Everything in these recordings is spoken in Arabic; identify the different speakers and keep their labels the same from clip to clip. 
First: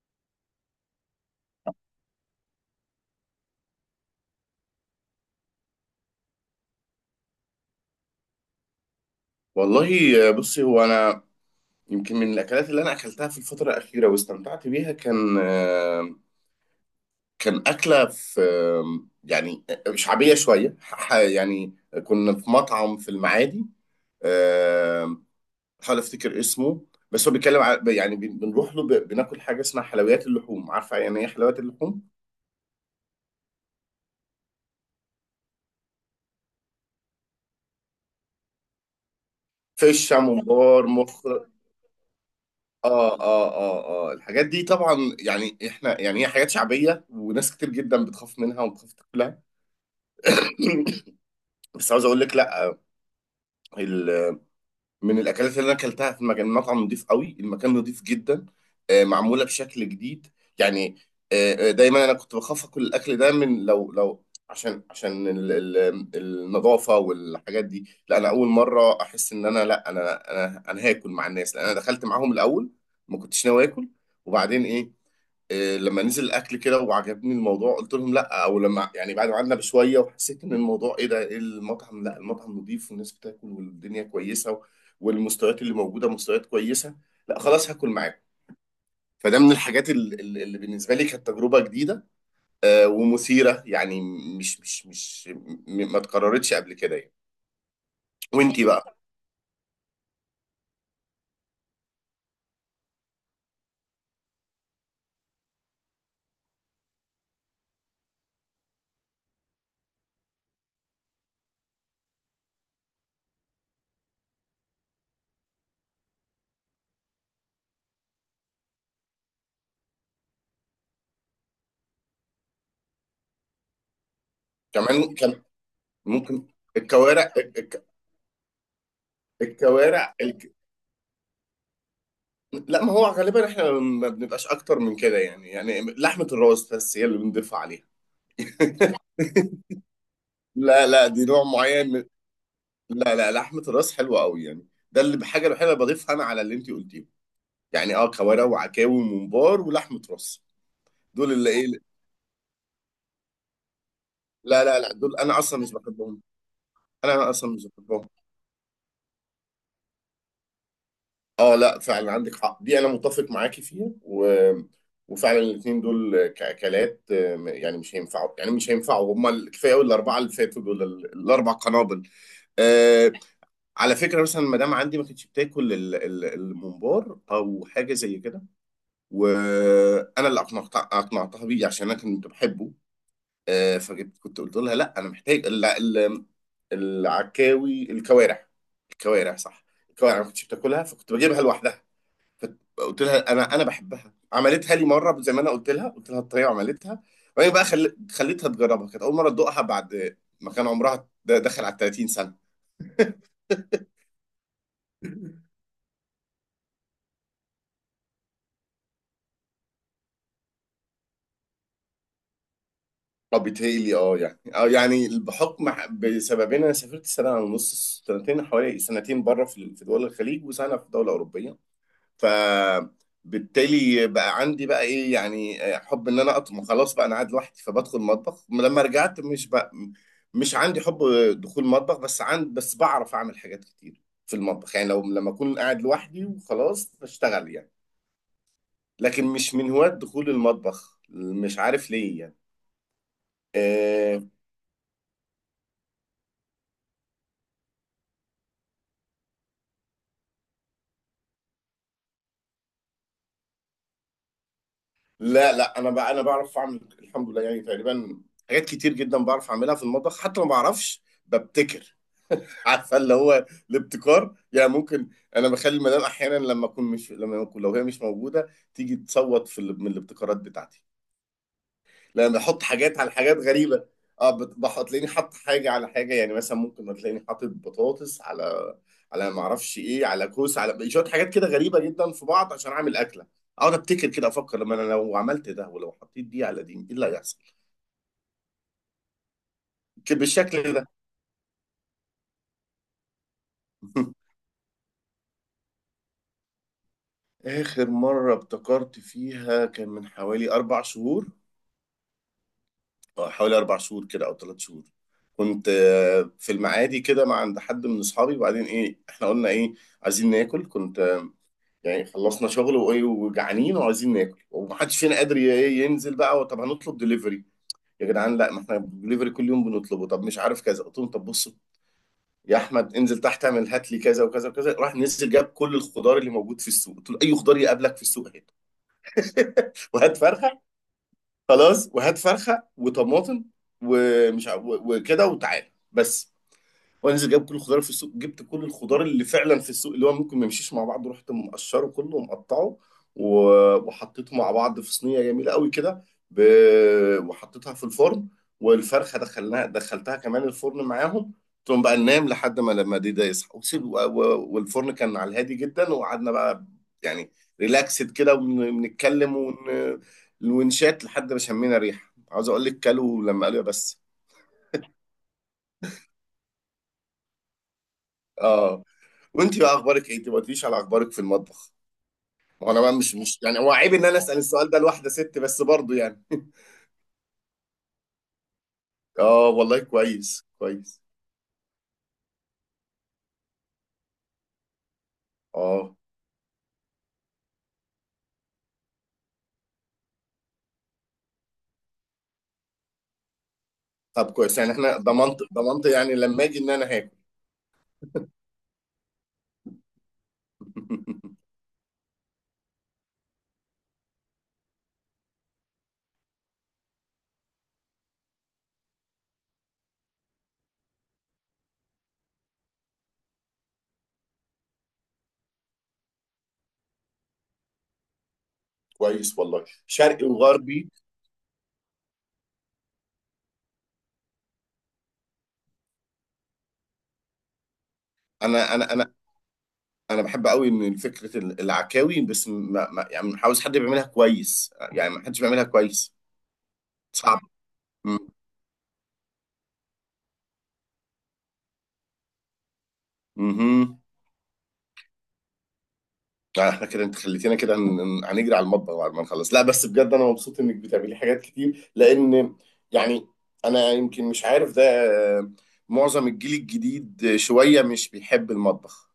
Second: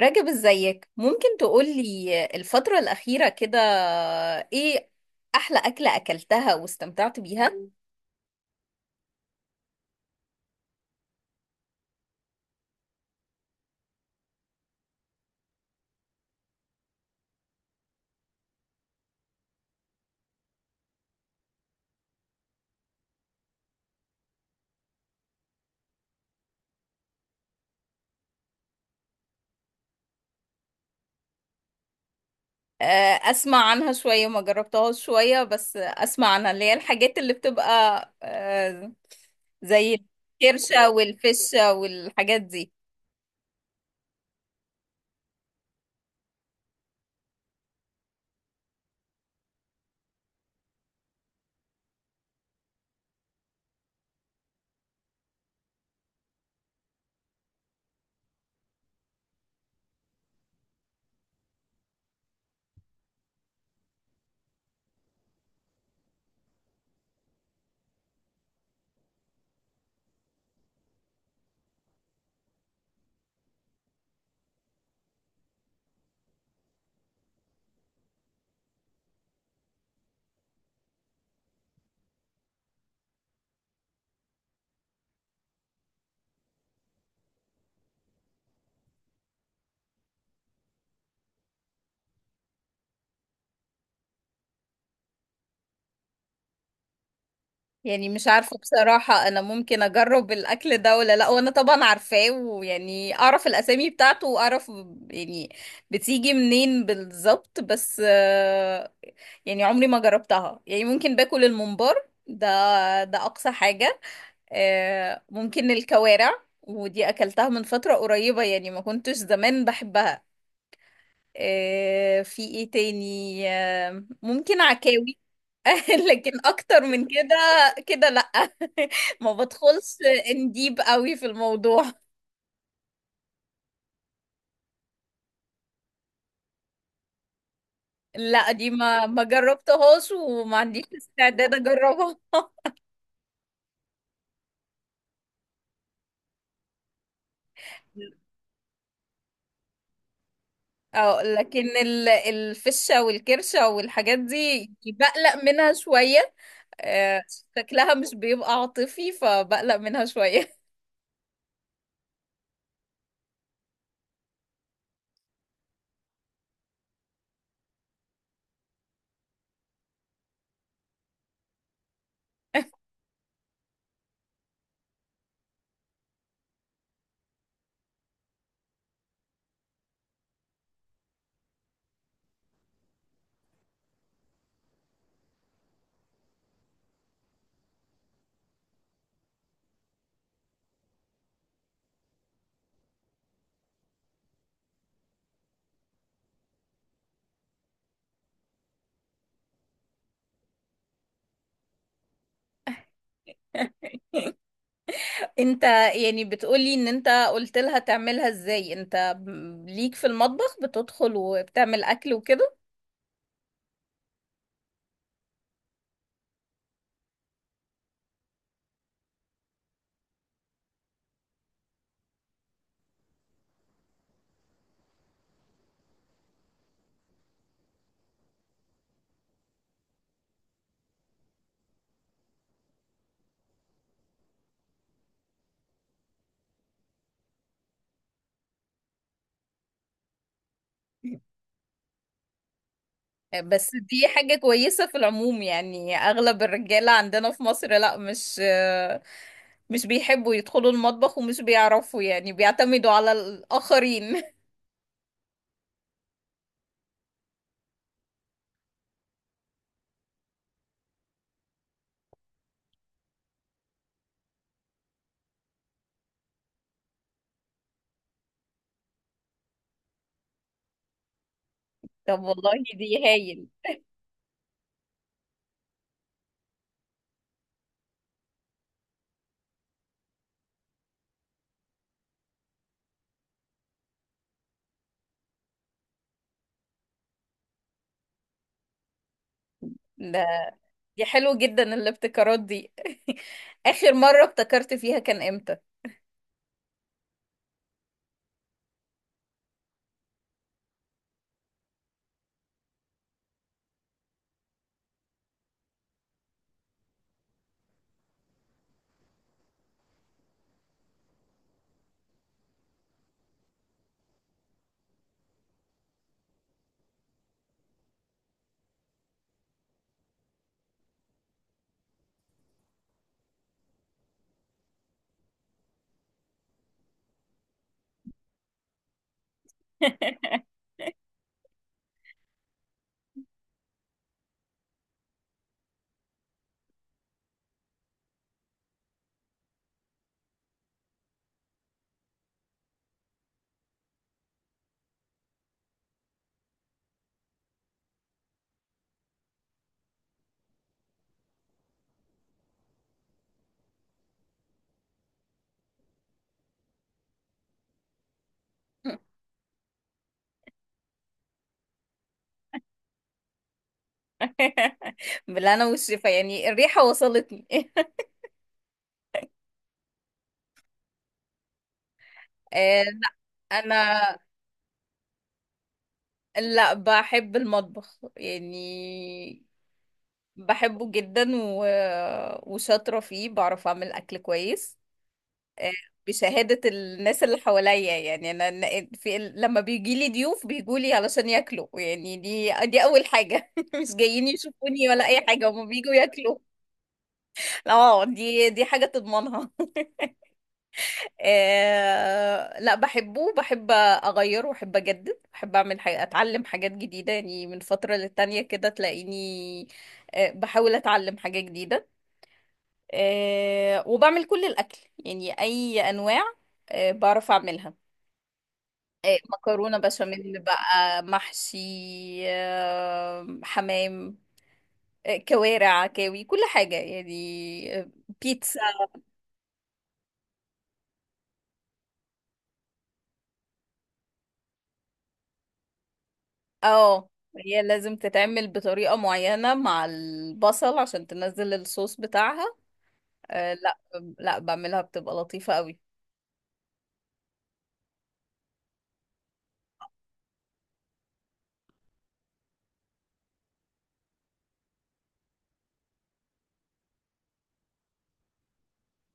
Speaker 1: راجب، ازيك؟ ممكن تقولي الفترة الأخيرة كده ايه أحلى أكلة أكلتها واستمتعت بيها؟
Speaker 2: والله بصي هو انا يمكن من الاكلات اللي انا اكلتها في الفتره الاخيره واستمتعت بيها كان كان اكله في يعني شعبيه شويه كنا في مطعم في المعادي. آه، بحاول افتكر اسمه. بس هو بيتكلم على بنروح له بناكل حاجه اسمها حلويات اللحوم. عارفه يعني ايه حلويات اللحوم؟
Speaker 1: آه، أسمع عنها شوية، ما جربتهاش شوية بس أسمع عنها اللي هي الحاجات اللي بتبقى زي
Speaker 2: فشه ممبار
Speaker 1: الكرشة
Speaker 2: مخ.
Speaker 1: والفشة والحاجات دي.
Speaker 2: اه اه. اه اه الحاجات دي طبعا يعني احنا يعني هي حاجات شعبيه وناس كتير جدا بتخاف منها وبتخاف تاكلها. بس عاوز اقول لك لا، ال- من الاكلات اللي انا اكلتها في مكان مطعم نضيف قوي، المكان نضيف جدا، معموله بشكل جديد يعني. دايما انا كنت بخاف اكل الاكل ده من لو عشان عشان النظافه والحاجات دي. لا انا اول مره احس ان انا لا انا هاكل مع الناس، لان انا دخلت معاهم الاول. ما كنتش ناوي اكل وبعدين ايه، لما نزل الاكل كده وعجبني الموضوع قلت لهم لا، او لما يعني بعد ما قعدنا بشويه وحسيت ان الموضوع ايه ده، إيه المطعم لا المطعم نضيف والناس بتاكل والدنيا كويسه والمستويات اللي موجوده مستويات كويسه، لا خلاص هاكل معاكم. فده من الحاجات اللي بالنسبه لي كانت تجربه جديده ومثيره يعني. مش مش مش م- ما اتكررتش قبل كده يعني.
Speaker 1: يعني مش عارفة
Speaker 2: وانتي بقى؟
Speaker 1: بصراحة، أنا ممكن أجرب الأكل ده ولا لأ، وأنا طبعا عارفاه ويعني أعرف الأسامي بتاعته وأعرف يعني بتيجي منين بالظبط، بس يعني عمري ما جربتها، يعني ممكن باكل الممبار ده، ده أقصى حاجة. ممكن الكوارع، ودي أكلتها من فترة قريبة، يعني ما كنتش زمان بحبها. في إيه تاني؟ ممكن
Speaker 2: كمان
Speaker 1: عكاوي.
Speaker 2: كان
Speaker 1: لكن
Speaker 2: ممكن
Speaker 1: اكتر من
Speaker 2: الكوارع
Speaker 1: كده، كده لا. ما بدخلش
Speaker 2: الكوارع.
Speaker 1: انديب قوي في الموضوع.
Speaker 2: لا ما هو غالبا احنا ما بنبقاش اكتر من كده يعني، يعني لحمة الراس بس هي اللي بنضيف عليها.
Speaker 1: لا، دي ما جربتهاش، وما عنديش
Speaker 2: لا لا دي نوع
Speaker 1: استعداد
Speaker 2: معين من...
Speaker 1: اجربها.
Speaker 2: لا لا لحمة الراس حلوة قوي يعني، ده اللي بحاجة الوحيدة اللي بضيفها انا على اللي انت قلتيه، يعني اه كوارع وعكاوي وممبار ولحمة راس.
Speaker 1: اه،
Speaker 2: دول اللي
Speaker 1: لكن
Speaker 2: ايه،
Speaker 1: الفشة والكرشة والحاجات
Speaker 2: لا
Speaker 1: دي
Speaker 2: لا لا دول انا
Speaker 1: بقلق
Speaker 2: اصلا
Speaker 1: منها
Speaker 2: مش بحبهم.
Speaker 1: شوية.
Speaker 2: انا
Speaker 1: آه،
Speaker 2: أنا اصلا مش
Speaker 1: شكلها
Speaker 2: بحبهم.
Speaker 1: مش بيبقى عاطفي فبقلق منها شوية.
Speaker 2: اه لا فعلا عندك حق، دي انا متفق معاكي فيها و... وفعلا الاثنين دول كاكلات يعني مش هينفعوا، يعني مش هينفعوا. هم كفايه قوي الاربعه اللي فاتوا دول الاربع قنابل. آه، على فكرة مثلا المدام عندي ما كانتش بتاكل الممبار أو حاجة زي كده، وأنا اللي أقنعتها بيه عشان أنا كنت بحبه. آه، فجبت كنت قلت لها لا أنا محتاج العكاوي الكوارع، الكوارع صح. الكوارع ما كنتش بتاكلها فكنت بجيبها لوحدها. قلت لها أنا بحبها، عملتها لي مرة زي ما أنا قلت لها، قلت لها الطريقة وعملتها. وبعدين بقى خليتها تجربها، كانت أول مرة تدوقها بعد ما كان عمرها داخل على 30 سنة.
Speaker 1: انت يعني بتقولي ان انت قلت لها تعملها ازاي؟ انت ليك في المطبخ بتدخل وبتعمل اكل وكده؟
Speaker 2: اه بيتهيألي اه يعني اه يعني بحكم بسببين، انا سافرت سنه ونص سنتين، حوالي سنتين بره في دول الخليج، وسنه في دوله اوروبيه. فبالتالي بقى عندي بقى ايه يعني حب ان انا اطبخ، خلاص بقى انا قاعد لوحدي فبدخل مطبخ. لما رجعت مش بقى مش عندي حب دخول مطبخ، بس عند بس بعرف اعمل حاجات كتير في المطبخ يعني، لو لما اكون قاعد لوحدي وخلاص بشتغل يعني. لكن مش من هواة دخول المطبخ، مش عارف ليه يعني.
Speaker 1: بس دي
Speaker 2: آه،
Speaker 1: حاجة كويسة في العموم، يعني أغلب الرجالة عندنا في مصر لا، مش بيحبوا يدخلوا المطبخ، ومش بيعرفوا يعني، بيعتمدوا على الآخرين.
Speaker 2: لا لا انا بقى انا بعرف اعمل الحمد لله يعني، تقريبا حاجات كتير جدا بعرف اعملها في المطبخ، حتى ما بعرفش ببتكر. عارفه اللي هو الابتكار يعني. ممكن انا بخلي المدام احيانا لما اكون مش لما اكون لو هي مش موجوده تيجي تصوت في من الابتكارات بتاعتي،
Speaker 1: طب
Speaker 2: لان
Speaker 1: والله
Speaker 2: احط
Speaker 1: دي
Speaker 2: حاجات على حاجات
Speaker 1: هايل.
Speaker 2: غريبه. اه تلاقيني حاطط حاجه على حاجه، يعني مثلا ممكن تلاقيني حاطط بطاطس على على ما اعرفش ايه، على كوسه، على شويه حاجات كده غريبه جدا في بعض عشان اعمل اكله. اقعد ابتكر كده، افكر لما انا لو عملت ده ولو حطيت دي على دي ايه اللي هيحصل، كده
Speaker 1: ده
Speaker 2: بالشكل ده.
Speaker 1: دي حلو جدا الابتكارات دي. آخر مرة ابتكرت فيها كان إمتى؟
Speaker 2: اخر مره ابتكرت فيها كان من حوالي اربع شهور. اه حوالي اربع شهور كده او ثلاث شهور. كنت في المعادي كده مع عند حد من اصحابي، وبعدين ايه احنا قلنا ايه، عايزين ناكل. كنت يعني خلصنا شغل وايه وجعانين وعايزين ناكل، ومحدش فينا قادر ي- إيه ينزل. بقى طب هنطلب دليفري، يا جدعان لا ما احنا دليفري كل يوم بنطلبه، طب مش عارف كذا. قلت لهم طب بصوا يا احمد انزل تحت اعمل هات لي كذا وكذا وكذا. راح نزل جاب كل الخضار اللي موجود في السوق، قلت له اي خضار يقابلك في السوق هات، وهات فرخه. خلاص وهات فرخه وطماطم وكده وتعالى بس. وانزل جايب كل الخضار في السوق، جبت كل الخضار اللي فعلا في السوق اللي هو ممكن ما يمشيش مع بعض، رحت مقشره كله ومقطعه وحطيته مع بعض في صينيه جميله قوي كده ب... وحطيتها في الفرن. والفرخه دخلتها كمان الفرن معاهم. تقوم بقى ننام لحد ما لما دي ده يصحى وسيب والفرن كان على الهادي جدا. وقعدنا بقى يعني ريلاكسد كده ونتكلم ونشات لحد ما شمينا ريحه، عاوز اقول لك كلوا لما قالوا يا بس.
Speaker 1: بالله أنا والشفا، يعني الريحة وصلتني.
Speaker 2: اه وانت بقى اخبارك ايه؟ انت ما قلتليش على اخبارك في المطبخ. وانا بقى
Speaker 1: لا،
Speaker 2: مش مش يعني هو عيب ان
Speaker 1: أنا
Speaker 2: انا اسال السؤال ده لواحده ست بس برضه يعني.
Speaker 1: لا، بحب المطبخ يعني،
Speaker 2: اه والله كويس
Speaker 1: بحبه
Speaker 2: كويس.
Speaker 1: جدا و... وشاطرة فيه، بعرف أعمل أكل كويس
Speaker 2: اه
Speaker 1: بشهادة الناس اللي حواليا، يعني لما بيجيلي ضيوف بيجولي علشان ياكلوا، يعني دي أول حاجة. مش جايين
Speaker 2: طب كويس، يعني
Speaker 1: يشوفوني
Speaker 2: احنا
Speaker 1: ولا أي
Speaker 2: ضمنت،
Speaker 1: حاجة، هما
Speaker 2: ضمنت
Speaker 1: بيجوا
Speaker 2: يعني
Speaker 1: ياكلوا.
Speaker 2: لما اجي ان انا هاكل.
Speaker 1: اه، دي حاجة تضمنها. لا، بحبه، بحب أغير وبحب أجدد، بحب أعمل حاجة، أتعلم حاجات جديدة يعني، من فترة للتانية كده تلاقيني بحاول أتعلم حاجة جديدة، وبعمل كل الأكل، يعني أي أنواع بعرف أعملها.
Speaker 2: كويس والله
Speaker 1: مكرونة
Speaker 2: شرقي
Speaker 1: بشاميل
Speaker 2: وغربي.
Speaker 1: بقى، محشي، حمام، كوارع، عكاوي، كل حاجة يعني، بيتزا.
Speaker 2: انا انا انا انا بحب قوي ان فكره العكاوي، بس ما ما يعني مش عاوز حد، بيعملها كويس يعني ما حدش بيعملها كويس،
Speaker 1: اه،
Speaker 2: صعب.
Speaker 1: هي لازم تتعمل بطريقة معينة مع البصل عشان تنزل الصوص بتاعها. لا،
Speaker 2: مهم.
Speaker 1: لا، بعملها بتبقى لطيفة قوي.
Speaker 2: لا احنا كده انت خليتينا كده هنجري على المطبخ بعد ما نخلص. لا بس بجد انا مبسوط انك بتعملي حاجات كتير، لان يعني انا يمكن مش عارف ده. آه، معظم الجيل الجديد شوية مش بيحب المطبخ،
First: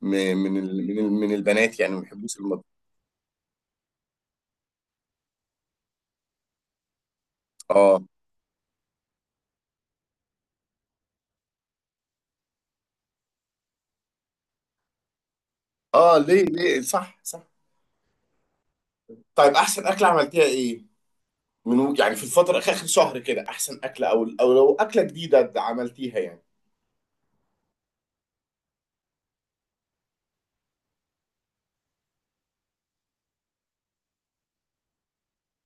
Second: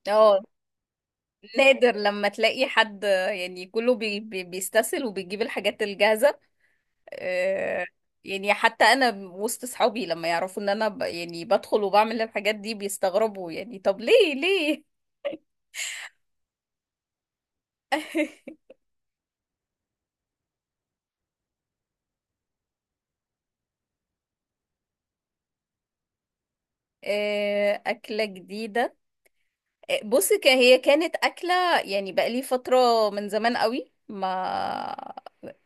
Speaker 2: م-
Speaker 1: اه،
Speaker 2: من ال من ال من البنات يعني
Speaker 1: نادر
Speaker 2: ما
Speaker 1: لما
Speaker 2: بيحبوش المطبخ.
Speaker 1: تلاقي حد، يعني كله بيستسهل وبيجيب الحاجات الجاهزة. آه،
Speaker 2: اه
Speaker 1: يعني حتى انا وسط صحابي لما يعرفوا ان انا يعني بدخل وبعمل الحاجات دي بيستغربوا، يعني طب ليه، ليه؟
Speaker 2: اه ليه ليه صح صح. طيب احسن اكلة عملتيها ايه، من يعني في الفترة اخر آخر شهر كده، احسن اكلة او او لو اكلة جديدة عملتيها يعني.
Speaker 1: أكلة جديدة. بص، هي كانت أكلة، يعني بقالي فترة، من زمان قوي، ما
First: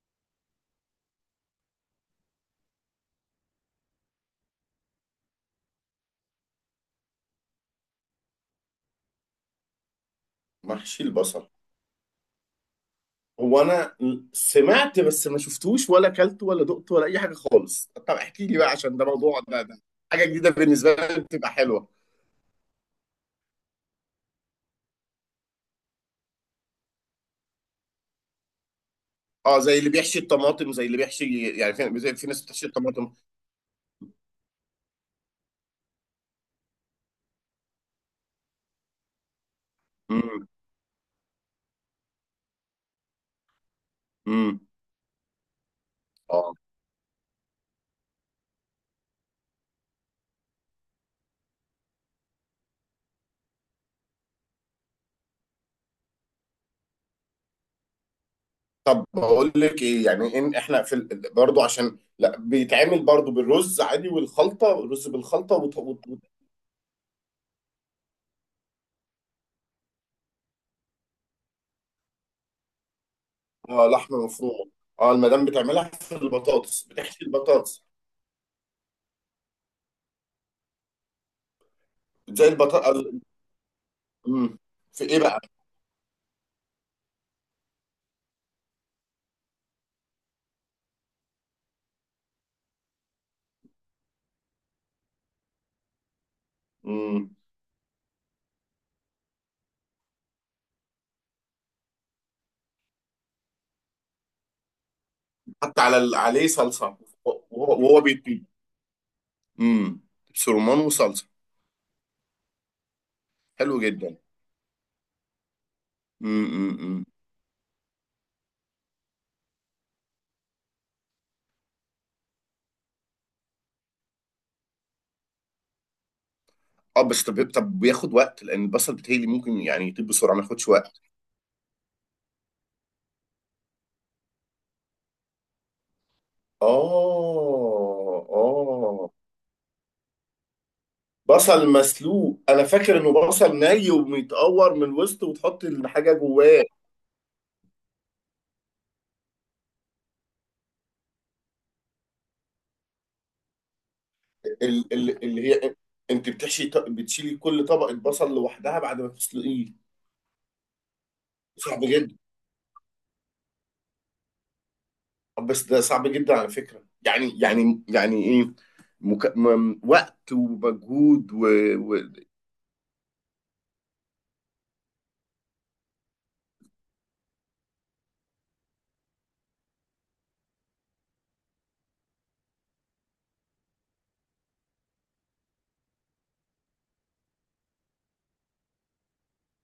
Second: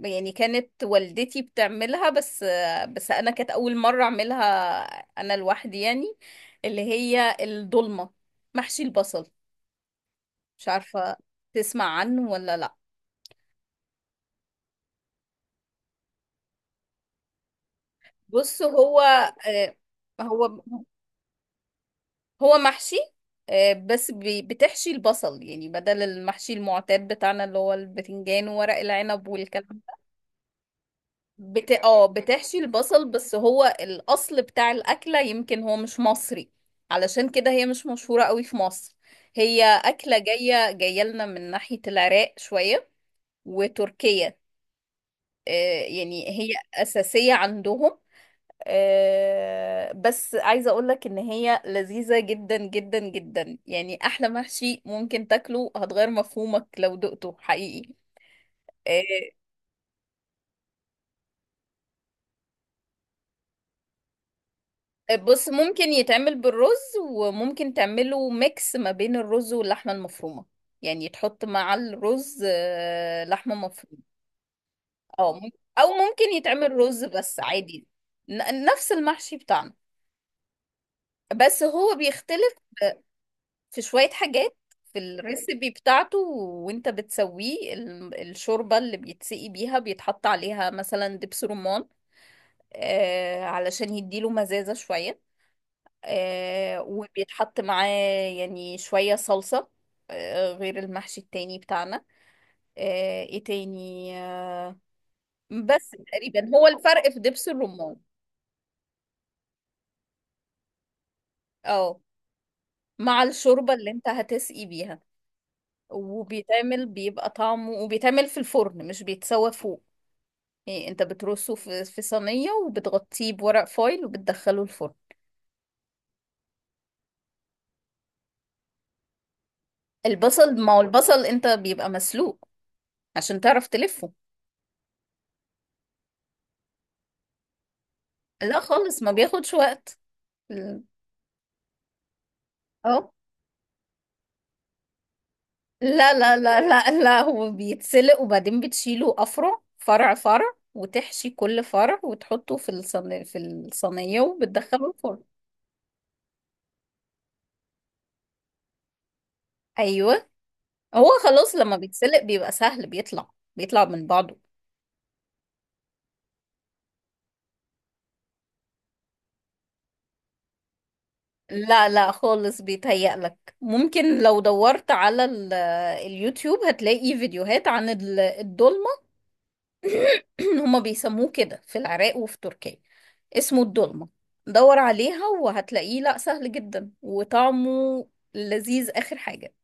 Speaker 1: يعني كانت والدتي بتعملها بس، بس أنا كانت أول مرة أعملها أنا لوحدي يعني، اللي هي الضلمة، محشي البصل. مش
Speaker 2: محشي
Speaker 1: عارفة،
Speaker 2: البصل؟
Speaker 1: تسمع عنه ولا لأ؟
Speaker 2: هو انا سمعت بس ما شفتوش ولا اكلته ولا دقته ولا اي حاجه خالص، طب احكي لي
Speaker 1: بص،
Speaker 2: بقى عشان
Speaker 1: هو
Speaker 2: ده موضوع ده,
Speaker 1: آه،
Speaker 2: ده حاجه جديده
Speaker 1: هو
Speaker 2: بالنسبه لي بتبقى حلوه.
Speaker 1: محشي بس بتحشي البصل، يعني بدل المحشي المعتاد بتاعنا اللي هو البتنجان وورق العنب
Speaker 2: اه
Speaker 1: والكلام
Speaker 2: زي اللي
Speaker 1: ده.
Speaker 2: بيحشي الطماطم، زي اللي بيحشي يعني في
Speaker 1: اه،
Speaker 2: زي في ناس
Speaker 1: بتحشي
Speaker 2: بتحشي
Speaker 1: البصل.
Speaker 2: الطماطم.
Speaker 1: بس هو الأصل بتاع الأكلة يمكن هو مش مصري، علشان كده هي مش مشهورة قوي في مصر. هي أكلة
Speaker 2: امم.
Speaker 1: جاية جاية لنا من ناحية العراق شوية وتركيا.
Speaker 2: امم.
Speaker 1: آه، يعني هي
Speaker 2: اه
Speaker 1: أساسية عندهم. بس عايزة اقولك ان هي لذيذة جدا جدا جدا، يعني احلى محشي ممكن تاكله، هتغير مفهومك لو دقته حقيقي. آه،
Speaker 2: طب بقول لك ايه، يعني ان احنا برضو عشان لا بيتعمل برضو بالرز عادي والخلطه، الرز
Speaker 1: بص،
Speaker 2: بالخلطه
Speaker 1: ممكن يتعمل بالرز، وممكن تعمله ميكس ما بين الرز واللحمة المفرومة، يعني تحط مع الرز لحمة
Speaker 2: آه
Speaker 1: مفرومة.
Speaker 2: لحمه مفرومه. اه
Speaker 1: او
Speaker 2: المدام
Speaker 1: مم-
Speaker 2: بتعملها
Speaker 1: او
Speaker 2: في
Speaker 1: ممكن يتعمل
Speaker 2: البطاطس
Speaker 1: رز
Speaker 2: بتحشي
Speaker 1: بس
Speaker 2: البطاطس،
Speaker 1: عادي، نفس المحشي بتاعنا، بس هو
Speaker 2: زي
Speaker 1: بيختلف
Speaker 2: البطاطس.
Speaker 1: في شوية حاجات
Speaker 2: امم.
Speaker 1: في
Speaker 2: في ايه
Speaker 1: الريسبي بتاعته. وانت بتسويه الشوربة اللي بيتسقي بيها بيتحط عليها مثلا دبس رمان، علشان يديله مزازة شوية،
Speaker 2: بقى،
Speaker 1: وبيتحط معاه يعني شوية صلصة، غير المحشي التاني بتاعنا. آه ايه تاني آه
Speaker 2: حتى
Speaker 1: بس
Speaker 2: على عليه
Speaker 1: تقريبا هو
Speaker 2: صلصه.
Speaker 1: الفرق في دبس الرمان.
Speaker 2: وهو بيطيب. امم. سرمان وصلصه.
Speaker 1: اه، مع الشوربة
Speaker 2: حلو
Speaker 1: اللي انت
Speaker 2: جدا.
Speaker 1: هتسقي بيها،
Speaker 2: امم.
Speaker 1: وبيتعمل
Speaker 2: امم.
Speaker 1: بيبقى طعمه، وبيتعمل في الفرن مش بيتسوى فوق. إيه، انت بترصه في صينية، وبتغطيه بورق فويل، وبتدخله الفرن.
Speaker 2: اه بس طب بياخد وقت، لان البصل بتهيألي ممكن يعني يطيب بسرعه ما
Speaker 1: البصل،
Speaker 2: ياخدش
Speaker 1: ما هو
Speaker 2: وقت.
Speaker 1: البصل انت بيبقى مسلوق عشان تعرف تلفه.
Speaker 2: اه
Speaker 1: لا خالص،
Speaker 2: اه.
Speaker 1: ما بياخدش وقت. ال-
Speaker 2: بصل مسلوق، انا فاكر
Speaker 1: اه
Speaker 2: انه بصل ني ومتقور من الوسط وتحط الحاجه
Speaker 1: لا، لا، لا،
Speaker 2: جواه.
Speaker 1: لا، لا، هو بيتسلق وبعدين بتشيله افرع، فرع، فرع، وتحشي كل فرع وتحطه في الصينية وبتدخله
Speaker 2: ال-
Speaker 1: الفرن.
Speaker 2: ال- اللي هي انت بتحشي بتشيلي كل طبقه بصل لوحدها بعد ما تسلقيه؟
Speaker 1: ايوه، هو خلاص لما
Speaker 2: صعب جدا.
Speaker 1: بيتسلق بيبقى سهل، بيطلع من بعضه.
Speaker 2: بس ده صعب جدا على فكرة يعني يعني يعني ايه وقت ومجهود
Speaker 1: لا،
Speaker 2: و...
Speaker 1: لا خالص، بيتهيألك ممكن لو دورت على اليوتيوب هتلاقي فيديوهات عن الدولمة. هما بيسموه كده في العراق وفي تركيا، اسمه الدولمة. دور عليها وهتلاقيه، لا سهل جدا، وطعمه لذيذ آخر حاجة.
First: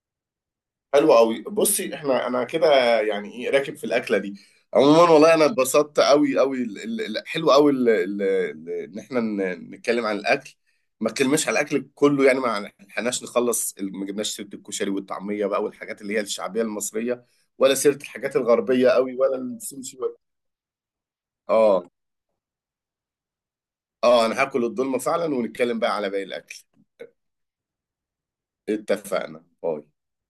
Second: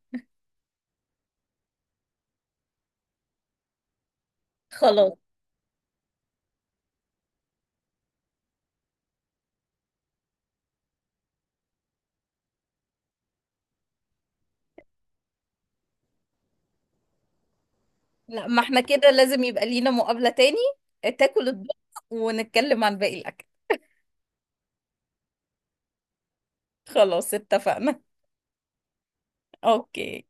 Speaker 2: حلو قوي. بصي احنا انا كده يعني ايه راكب في الاكله دي. عموما
Speaker 1: خلاص.
Speaker 2: والله انا اتبسطت قوي قوي حلو قوي ان احنا نتكلم عن الاكل. ما اتكلمناش على الاكل كله يعني، ما لحقناش نخلص ما جبناش سيره الكشري والطعميه بقى والحاجات اللي هي الشعبيه المصريه، ولا سيره الحاجات
Speaker 1: لا، ما احنا
Speaker 2: الغربيه
Speaker 1: كده
Speaker 2: قوي ولا
Speaker 1: لازم يبقى لينا
Speaker 2: السوشي ولا،
Speaker 1: مقابلة تاني، تاكل الدولمة،
Speaker 2: اه.
Speaker 1: ونتكلم عن باقي الأكل.
Speaker 2: اه انا هاكل الدولمه فعلا ونتكلم بقى على باقي الاكل.
Speaker 1: خلاص، اتفقنا.
Speaker 2: اتفقنا باي.
Speaker 1: اوكي.